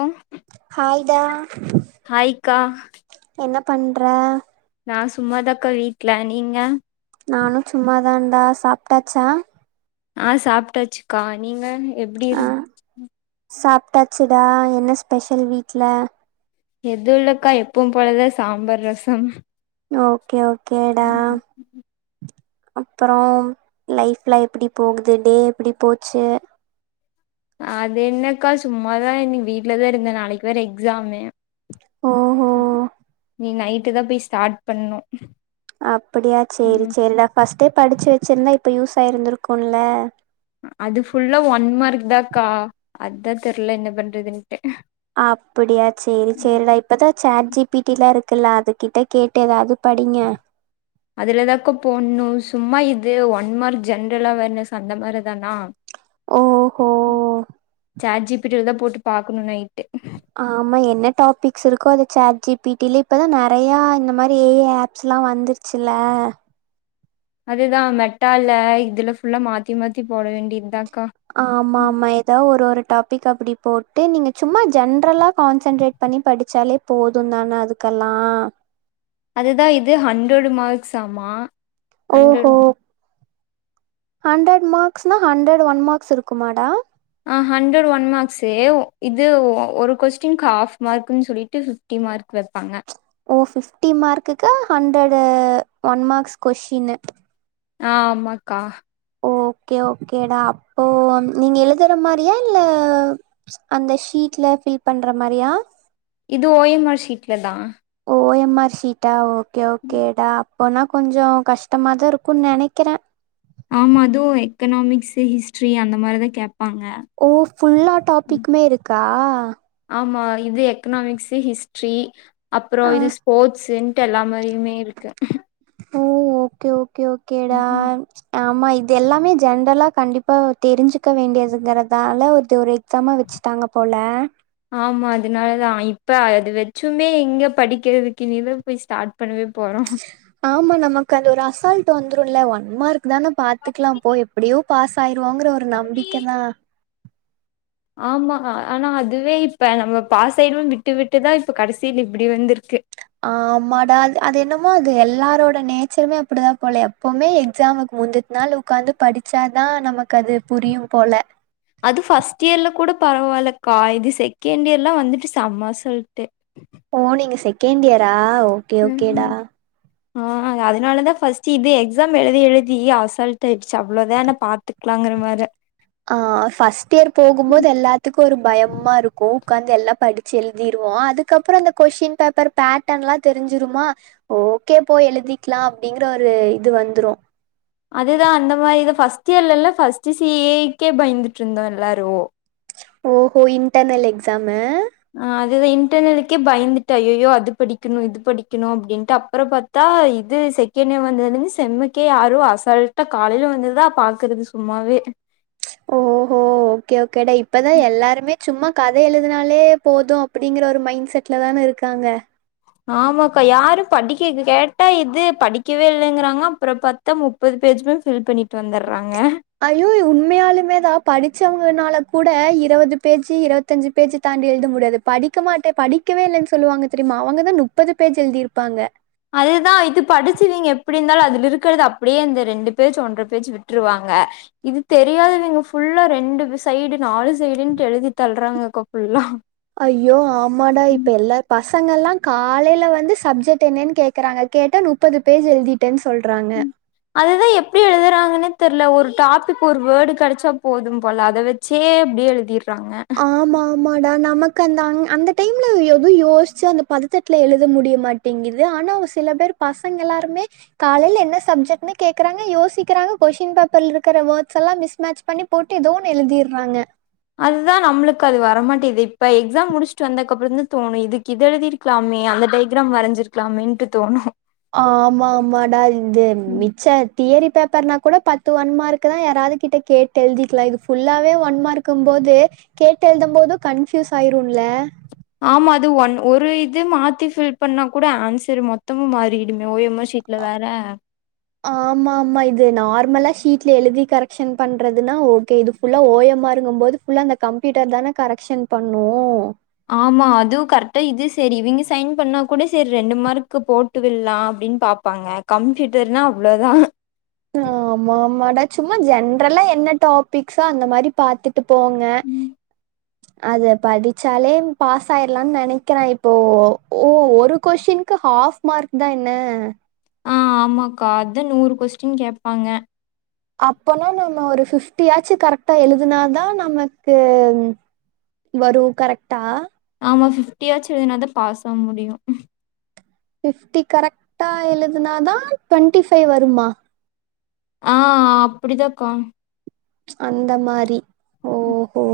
ஓ ஹாய்டா ஹாய்க்கா பண்றே நா சும்மாதாக்க வீட்ல நீங்க நானு சும்மாதான்டா சாப்ட்டாச்சா ஆஹ் சாப்ட்டாச்சுக்கா நீங்க எப்டி இருக் ட்டாச்சுடா என்ன ஸ்பெஷல் வீட்ல எதுவு இல்லக்கா எப்பவு போலதா சாம்பார் ரசம் ஓகே ஓகே கேடா அப்பறோம் லைஃப்லா எப்டி போகுதுடி எப்புடி போச்சு அது என்னெக்கா சும்மாதா இன்னிக் வீட்லதா இருந்தே நாளைக் வேற எக்ஸாமு ஓ ஓ நீ நைட்டு தா போய் ஸ்டாட் பண்ணு அப்படியா செரி ம் செரி டா பஸ்ட் டே படிச்சு வச்சிருந்தா இப்ப யூஸ் ஆயிருந்திருக்குல அ-அது ஃபுல்லா ஒன் மார்க் தாக்கா அதா தெர்ல என்ன பண்றதுன் அப்டியா செரி செரிடா இப்பதா சேட் ஜிபிடி லா இருக்குல அது கிட்ட கேட்டு எதாவ்து படிங்க அதுலதாக்கா போட்ணு சும்மா இது ஒன்மார்க் ஜென்ரல் அவேர்னஸ் அந்த மாரி தானா ஓ ஹோ டில தா போட்டு பாக்கணு நைட்டு ஆமா என்ன டாபிக்ஸ் இருக்கோ அத சாட் ஜி பி டி ல இப்பதா நெறய இந்த மாரி ஏ ஐ ஆப்ஸ்ல்லா வந்துருச்சுல அதுதா மெட்டால இதுல ஃபுல்லா மாத்தி மாத்தி போட வேண்டித்தா ஆமா ஆமா எதா ஒரு ஒரு டாபிக் அப்டி போட்டு நீங்க சும்மா ஜென்ரலா கான்சன்ட்ரேட் பண்ணி படிச்சாலே போது தானே அதுக்கெல்லா அதுதா இது ஹண்ட்ரட் மார்க்ஸ் ஆமா ஓ ஹோ ஹண்ட்ரட் மார்க்ஸ்னா ஹண்ட்ரட் ஒன் மார்க்ஸ் இருக்குமாடா ஹா ஹண்ட்ரட் ஒன் மார்க்ஸு இது ஒ- ஒரு கொஸ்டின்க் ஹாஃப் மார்க்குன் சொல்லிட்டு ஃபிஃப்டி மார்க் வெப்பாங்க ஓ ஃபிப்டி மார்க்குக்கு ஹண்ட்ரடு ஒன் மார்க்ஸ் கொஷ்டீனு அ ஆமாக்கா ஓகே ஓகேடா அப்போ நீங்க எழுதுற மாரியா இல்ல அந்த ஷீட்ல ஃபில் பண்ற மாரியா இது ஓ எம் ஆர் ஷீட்ல தா ஓ எம் ஆர் ஷீட்டா ஓ ஓகே ஓகேடா போனா கொஞ்சோ கஷ்டமாதா இருக்குனு நெனைக்கிறே ஆமா அதுவு எக்கனாமிக்சு ஹிஸ்ட்ரி அந்த மாரிதா கேப் ஓ ஃபுல்லா டாப்பிக்குமே இருக்கா ஆ ஆமா இது எக்கனாமிக்சு ஹிஸ்ட்ரி அப்புறோ ஆ இது ஸ்போர்ட்ஸுன் ன்டு எல்லா மாரியுமே இருக்கு ஓ ஓகே ஓ கே ஓகே டா ம் ஆமா இது எல்லாமே ஜென்ரலா கண்டிப்பா தெரிஞ்சுக்க வேண்டியதுங்கறதால இதுவரைக் [unintelligible] வச்சுட்டாங்க போல அதனால தா இப்போ அது வெச்சுமே எங்கே படிக்கிறதுக் இனி தா போய் ஸ்டாட் பண்ணவேப் ஆமா நமக்கு அது ஒரு அசால்ட் வந் ந்துரும்ல ஒன்மார்க் அதான பாத்துக்கலாம் போ எப்படியோ பாஸ் வோங்கற ஒரு நம்பிக்கதான் ஆமா ஆனா அதுவே இப்ப நம்ம பாசாய்ருவோம்னு விட்டு விட்டுதான் இப்ப கடைசில இப்படி வந்திருக்கு ஆமாடா அது என்னமோ அது எல்லாரோட நேச்சருமே அப்படிதான் போல எப்பவுமே எக்ஸாமுக்கு முந்துநாள் உக்காந்து படிச்சாதான் நமக்கு அது புரியும் போல அது ஃபர்ஸ்ட் இயர்ல கூட பரவால்லக்கா இது செகண்ட் இயர்லாம் வந்துட்டு செம்மா அசால்ட்டு செகன்ட் இயர் ஆ ஆ ஓகே ஓகேடா ம் ஆ அதனாலதான் ஃபர்ஸ்ட் இது எக்ஸாம் எழுதி எழுதி அசால்ட ஆயிருச்சு ஆ ஃபஸ்ட் இயர் போகும்போது எல்லாத்துக்கும் ஒரு பயமா இருக்கும் உக்காந்து எல்லாம் படிச்சு எழுதிருவோம் அதுக்கப்புறம் அந்த கொஷ்டின் பேப்பர் பேட்டர்ன் எல்லாம் தெரிஞ்சுருமா ஓகே போய் எழுதிக்கலாம் அப்படிங்கற ஒரு இது வந்துரும் அதேதான் அந்த மாரி இத ஃபர்ஸ்ட் இயர்ல இல்ல ஃபஸ்ட் சிஏ ஏக்கே பயந்துட்டு இருந்தோம் எல்லாரும் ஓகோ இன்ட்டர்னல் எக்ஸாமு ஆ அதுதான் இன்டர்நெலுக்கே பயந்துட்டு அய்யய்யோ அது படிக்கணும் இது படிக்கணும் அப்படின்ட்டு அப்புறம் பார்த்தா இது செகண்ட் இயர் வந்ததுலேருந்து செம்முக்கே யாரும் அசால்ட்டா காலையில வந்துதான் பாக்குறது சும்மாவே ஓஹோ ஓகே ஓகேடே இப்பதான் எல்லாருமே சும்மா கதை எழுதுனாலே போதும் அப்படிங்கற ஒரு மைண்ட் செட்ல தான இருக்காங்க ஆமாக்கா யாரும் படிக்க கேட்டா இது படிக்கவே இல்லங்கறாங்க அப்புறம் பத்தா முப்பது பேஜுமே ஃபில் பண்ணிட்டு வந்துறாங்க ஐய்யோ உண்மையாலுமே தான் படிச்சவங்கனால கூட இருபது பேஜு இருபத்தஞ்சு பேஜு தாண்டி எழுத முடியாது படிக்க மாட்டேன் படிக்கவே இல்லன்னு சொல்லுவாங்க தெரியுமா அவங்கதான் முப்பது பேஜ் எழுதிருப்பாங்க அதுதான் இது படிச்விங்க எப்படி இருந்தாலும் அதுல இருக்கிறது அப்படியே அந்த ரெண்டு பேஜ் ஒன்ற பேஜ் விட்டுருவாங்க இது தெரியாதவங்க புல்லா ரெண்டு சைடு நாலு சைடுன்டு எழுதிட்டு ஐயோ ஆமாடா இப்ப எல்லா பாஸ் பசங்கல்லாம் காலையில வந்து சப்ஜெக்ட் என்னன்னு கேக்குறாங்க கேட்டா முப்பது பேஜ் எழுதிட்டேன் சொ அதுதான் எப்டி எழுதுறாங்கன்னு தெர்ல ஒரு டாபிக் ஒரு வேர்டு கேடச்சா போதும் போல அத வச்சே எப்படி எழுதிரு ஆமா ஆமாடா நமக்கு அந்த அ அந்த டைம்ல எதும் யோசிச்சு அந்த பதடத்துல எழுத முடிய மாட்டேங்குது ஆனா அவ சில பேர் பசங்க எல்லாருமே காலைல என்ன சப்ஜெட்ன்னு கேக்குறாங்க யோசிக்கிறாங்க கொஸ்டின் பேப்பர்ல இருக்கிற வேர்ட்ஸ் எல்லாம் மிஸ்மேட்ச் பண்ணி போட்டு ஏதோ ஒன்னு எழுதிறாங்க அதுதான் நம்மளுக்கு அது வரமாட்டேது இப்ப எக்ஸாம் முடிச்சுட்டு வந்தக்க அப்புறம் தான் தோணும் இதுக்கு இது எழுதிருக்கலாமே அந்த டையகிராம் வரைஞ்சிருக்கலாமேன்ட்டு தோணும் ஆமா ஆமாடா இது ம் மிச்ச தியரி பேப்பர்னா கூட பத்து ஒன் மார்க் தான் யாரது கிட்ட கேட்டு எழுதிக்கலாம் இது ஃபுல்லாவே ஒன் மார்க்கும் போது கேட்டு எழுதம் போதும் கன்ஃபியூஸ் ஆயிரும்ல ஆமா அது ஒன் ஒரு இது மாத்தி ஃபில் பண்ணா கூட ஆன்சர் மொத்தமும் மாறிடும் ஓ எம் ஆ ஷீட்ல வேற ஆமா ஆமா இது நார்மலா ஷீட்ல எழுதி கரெக்க்ஷன் பண்றதுனா ஓகே இது ஃபுல்லா ஓ எம் மாறுங்க போது ஃபுல்லா அந்த கம்ப்யூட்டர் தானே கரெக்ஷன் பண்ணும் ஆமா அது கரெக்டா இது செரி இவங்க சைன் பண்ணா கூட செரி ரெண்டு மார்க்கு போட்டு விடலாம் அப்டின்னு பாப்பாங்க கம்ப்யூட்டர்னா அவ்வளோதான் ஆமா ஆமாட சும்மா ஜென்ரலா என்ன டாபிக்ஸ் அந்த மாரி பாத்துட்டு போங்க அத படிச்சாலே பாஸ் ஆயிரலாம்னு நெனைக்கிறேன் இப்போ ஓ ஒரு கொஷின்க்கு ஹாப் மார்க் தான் என்ன ஆ ஆமாக்கா அத நூறு கொஸ்டின் கேப்பாங்க அப்போனா நம்ம ஒரு பிப்டியாச்சு கரெக்டா எழுதுனாதான் நமக்கு வரும் கரெக்டா ஆமா பிப்டியாச்சி எழுதினாதான் பாஸ் ஆக முடியும் பிப்டி கரெக்டா எழுதுனாதான் ட்வெண்ட்டி ஃபைவ் வருமா ஆ அப்டிதான்க்கா அந்த மாரி ஓஹோ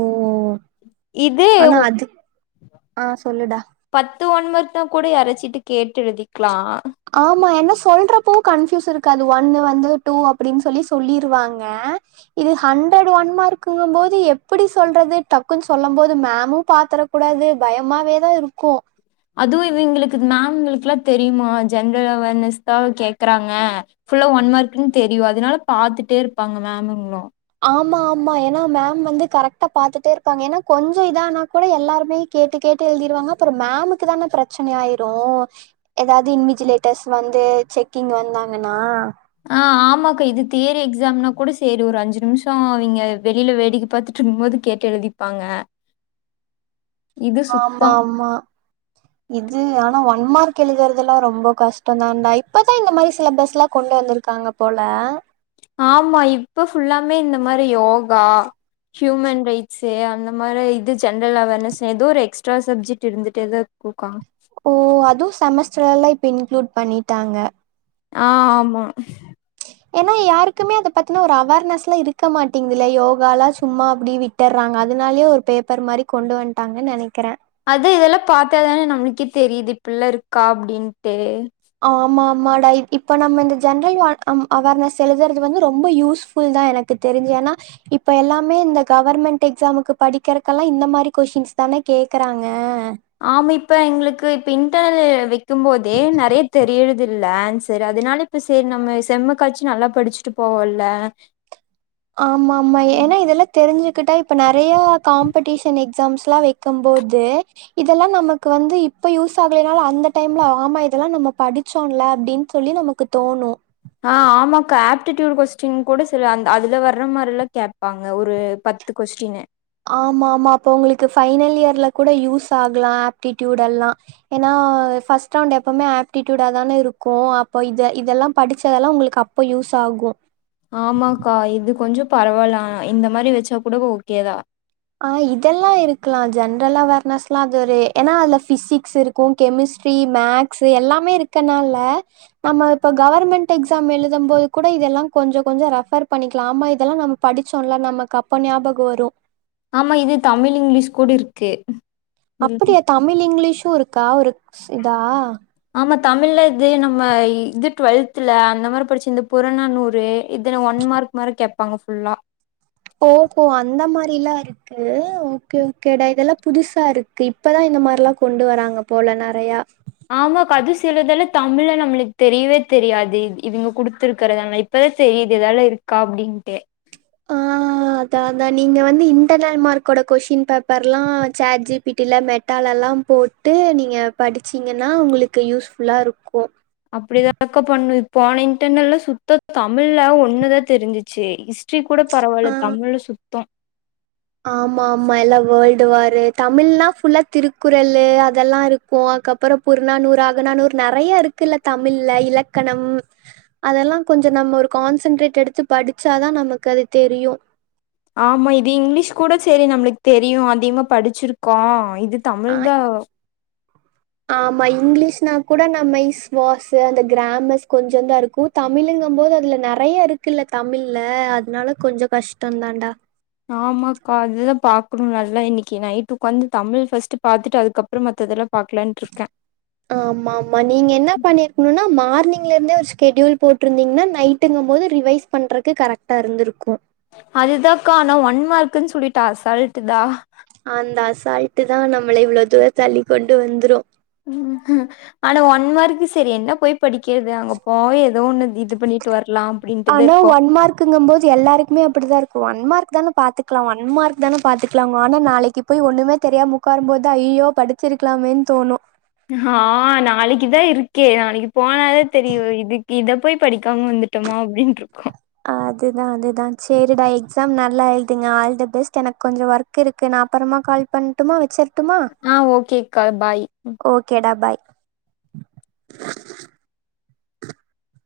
இதே ஆனா ஒ அது ஆஹ் சொல்லுடா து ஒன் மார்க்தா கூட யாராச்சுட்டு கேட்டு எழுதிக்லா ஆமா என்ன சொல்றப்போ கன்பியூஸ் இருக்காது ஒன்னு வந்து டூ அப்டின்னு சொல்லி சொல்லிருவாங்க இது ஹண்ட்ரட் ஒன் மார்க்குங்க போது எப்டி சொல்றது டக்குன் சொல்லம் போது மேமு பாத்தர கூடாது பயமாவேதா இருக்கு அதுவு இவிங்களுக்கு இது மேம்ங்களுக்குலா தெரியுமா ஜென்ரல் அவேர்னஸ் தா கேக்குறாங்க ஃபுல்லா ஒன் மார்க்குன்னு தெரியு அதனால பாத்துட்டே இருப்பாங்க மேம்முங்ளு ஆமா ஆமா ஏனா மேம் வந்து கரெக்டா பாத்துட்டே இருப்பாங்க ஏனா கொஞ்ச இதானா கூட எல்லாருமே கேட்டு கேட்டு எழுதிருவாங்க அப்ற மேமுக்கு தானே பிரச்சனயாய்ரு எதாது இன்விஜிலேட்டர்ஸ் வந்து செக்கிங் வந்தாங்கனா ஆஹ் ஆமாக்கா இது தியரி எக்ஸாம்னா கூட சேரி ஒரு அஞ்சு நிம்ஷ அவிங்க வெளில வேடிக்க பாத்துட்டு இருக்கும் போது கேட்டு எழுதிப்பாங்க இது சுத்தம் ஆமா ஆமா இது ஆனா ஒன்மார்க் கெழுதுறதுலா ரொம்ப கஷ்டந்தா டா இப்பதா இந்த மாரி சிலபஸ்லா கொண்டு வந்துருக்காங்க போல ஆமா இப்ப ஃபுல்லாமே இந்த மாரி யோகா ஹியூமன் ரைட்ஸு அந்த மாரி இது ஜென்ரல் அவேர்னஸ் எதோ ஒரு எக்ஸ்ட்ரா சப்ஜெக்ட் இருந்துட்டேதா இருக்கு கா ஓ அதா செமஸ்டர்லா இப்ப இன்க்ளூட் பண்ணிட்டாங்க ஆஹ் ஆமா ஏனா யாருக்குமே அத பத்தினா ஒரு அவேர்னஸ்லா இருக்க மாட்டேங்குதுல்ல யோகாலா சும்மா அப்டி விட்டர்றாங்க அதனாலே ஒரு பேப்பர் மாரி கொண்டு வன்ட்டாங்கன் நெனைக்கிறே அது இதெல்லா பாத்தாதானே நம்மளுக்கே தெரியுது இப்புட்லா இருக்கா அப்டின்ட்டு ஆமா ஆமா டா இப்ப நம்ம இந்த ஜென்ரல் அ அவ் அவேர்னஸ் எழுதுறது வந்து ரொம்ப யூஸ்ஃபுல் தா எனக்கு தெரிஞ்சு ஆனா இப்ப எல்லாமே இந்த கவர்மெண்ட் எக்ஸாமுக்கு படிக்கிறக்கெல்லா இந்த மாரி கொஷின்ஸ் தானே கேக்குறாங்க ஆமா இப்ப எங்களுக்கு இப்ப இன்டெர்னல் வைக் கும்போது நெறைய தெரியறதில் நான் சேரி அதனால இப்ப சேரி நம்ம செம்முக்காச்சு நல்லா படிச்சுட்டு போவோல்ல ஆமா ஆமா ஏனா இதெல்லா தெரிஞ்சு கிட்டா இப்ப நெறையா காம்படீஷன் எக்ஸாம்ஸ்லா வெக்கம்போது இதெல்லா நமக்கு வந்து இப்ப யூஸ் ஆகலனாளு அந்த டைம்ல ஆமா இதெல்லா நம்ம படிச்சோல அப்டின் சொல்லி நமக்கு தோணு ஆஹ் ஆமாக்கா ஆப்டிட்யூட் கொஸ்டின் கூட சில அந் அதுல வர்ற மாரிலா கேப்பாங்க ஒரு பத்து கொஸ்டின்னு ஆமா ஆமா அப்போ உங்களுக்கு ஃபைனல் இயர்ல கூட யூஸ் ஆக்லா ஆப்ட்டிட்யூட் எல்லா ஏனா ஃபர்ஸ்ட் ரவுண்ட் எப்போமே ஆப்ட்டிட்யூடா தானே இருக்கு அப்ப இத இதெல்லா படிச்சதெல்லா உங்களுக்கு அப்ப யூஸ் ஆகு ஆமாக்கா இது கொஞ்சம் பரவால்ல இந்த மாரி வெச்சா கூட ஓகேதா ஆஹ் இதெல்லா இருக்கலா ஜென் ட்ரல் அவேர்ணஸ்லா அது ஒரு ஏனா அதுல ஃபிசிக்ஸ் இருக்கு கெமிஸ்ட்ரி மேக்ஸு எல்லாமே இருக்கனால நம்ம இப்ப கவர்மெண்ட் எக்ஸாம் எழுதம் போது கூட இதெல்லா கொஞ்ச கொஞ்ச ரெஃபர் பண்ணிக்லா ஆமா இதெல்லா நம்ம படிச்சோல நமக்கு அப்ப ஞாபக வரு ஆமா இது தமிழ் இங்லீஷ் கூட இருக்கு இதுல அப்டியா தமிழ் இங்லீஷ் பூ இருக்கா இருக் இந்தா நம்ம தமிழ்ல இது நம்ம இது டுவெல்த்துல அந்த மாரி படிச்சு இந்த புறனாநூறு இதுன்ன ஒன் மார்க் மாரி கேட்பாங்க ஃபுல்லா ஓஹோ அந்த மாரிலா இருக்கு ஓகே ஓகேடா இதெல்லா புதுசா இருக்கு இப்பதா இந்த மார்லா கொண்டு வராங்க போல நெறையா ஆமா கத சொல்றதெல்ல தமிழ்ல நம்மளுக்கு தெரியவே தெரியாது இவ்ங்க குடுத்துருக்கறதான இப்ப தெரியுது நல்லா இருக்கா அப்டின்ட்டு ஆஹ் அதான நீங்க வந்து இன்டர்னல் மார்க்கோட கொஷின் பேப்பர்லா சேட் ஜி பி டி ல மெட்டாலலா போட்டு நீங்க படிச்சீங்கனா உங்களுக்கு யூஸ்ஃபுல்லா இருக்கு அப்டிதாக்கா பண்ணுவே போன இன்டர்நெல்ல சுத்த தமிழ்னா என்னனே தெரிஞ்சிச்சு ச்சி கூட ஆ பரவால்ல தமிழ்ல சுத் த்த ஆமா ஆமா எல்லா வேல்ட் டுவரு தமிழ்னா ஃபுல்ல திருக்குறளு அதெல்லா ‌இருக்கு அதுக்கப்பற புறநானூறு அகநானூறு நெறையா இருக்குல்ல தமிழ்ல இலக்கணம் அதெல்லா கொஞ்ச நம்ம ஒரு கான்சென்ட்ரேட் எடுத்து படிச்சாதா நமக்கு அது தெரியு ஆமா இது இங்கலீஷ் கூட சேரி நம்மளுக்கு தெரியு அதிகமா படிச்சிருக்கோ இது ஆ தமிழ் தா ஆமா இங்லீஷ்னா கூட நம்ம ஸ் வாஸு அந்த கிராமர்ஸ் கொஞ்சந்தா இருக்கு தமிழுங்கம் போது அதுல நெறையா இருக்குல்ல தமிழ்ல அதனால கொஞ்ச கஷ்டந்தான்டா ஆமாக்கா அதுதா பாக்கணு நல்லா இன்னக்கி நைட்டு ஒக்காந்து தமிழ் ஃபஸ்ட்டு பாத்துட்டு அதுக்கப்ற மத்தெல்லா பாக்கலான்ட்ருக்கே ஆமா ஆமா நீங்க என்ன பண்ணிருக்கணும்னா மார்னிங் மார்னிங் ல இருந்து ஒரு ஷெட்யூல் போட்டிருந்தீங்கன்னா நைட்டுங்கும் போது ரிவைஸ் பண்றதுக்கு கரெக்டா இருந்து இருக்கும் அதுதான் காணோ ஒன் மார்க்கன்னு சொல்லிட்டா அசால்ட்டா அந்த அசால்ட்டு தான் நம்மள இவ்வளவு தூரம் தள்ளிக்க கொண்டு வந்துரும் உம் ஆனா ஒன் மார்க்கு செரி என்ன போய் படிக்கிறது அங்க போ ஏதோ ஒண்ணு இது பண்ணிட்டு வரலா அப்படின்ட்டுதா ஆனா இருக்கோ ஒன் மார்க்குங்கும் போது எல்லாருக்குமே அப்படிதான் இருக்கும் ஒன் மார்க் தான பாத்துக்கலாம் ஒன்மா்கக்கு தானே பாத்துக்கலாங் ஆனா நாளைக்கு போய் ஒண்ணுமே தெரியா உட்காரரும் போது ஐய்யய்யோ படிச்சிருக்கலாமோனு தோணும் ஆஹ் நாளைக்குதான் இருக்கேன் நாளைக்கு போனாதே தெரியும் இதுக்கு இத போய் படிக்காம வந்துட்டோமா அப்படின்னு அதுதான் அதுதான் சேரிடா எக்ஸாம் நல்லா எழுதுங்க ஆல் த பெஸ்ட் எனக்கு கொஞ்சம் ஒர்க் இருக்கு நான் அப்புறமா கால் பண்ணுட்டுமா ஆஹ் ஓகேக்கா பாய் ஓகேடா [inaudible]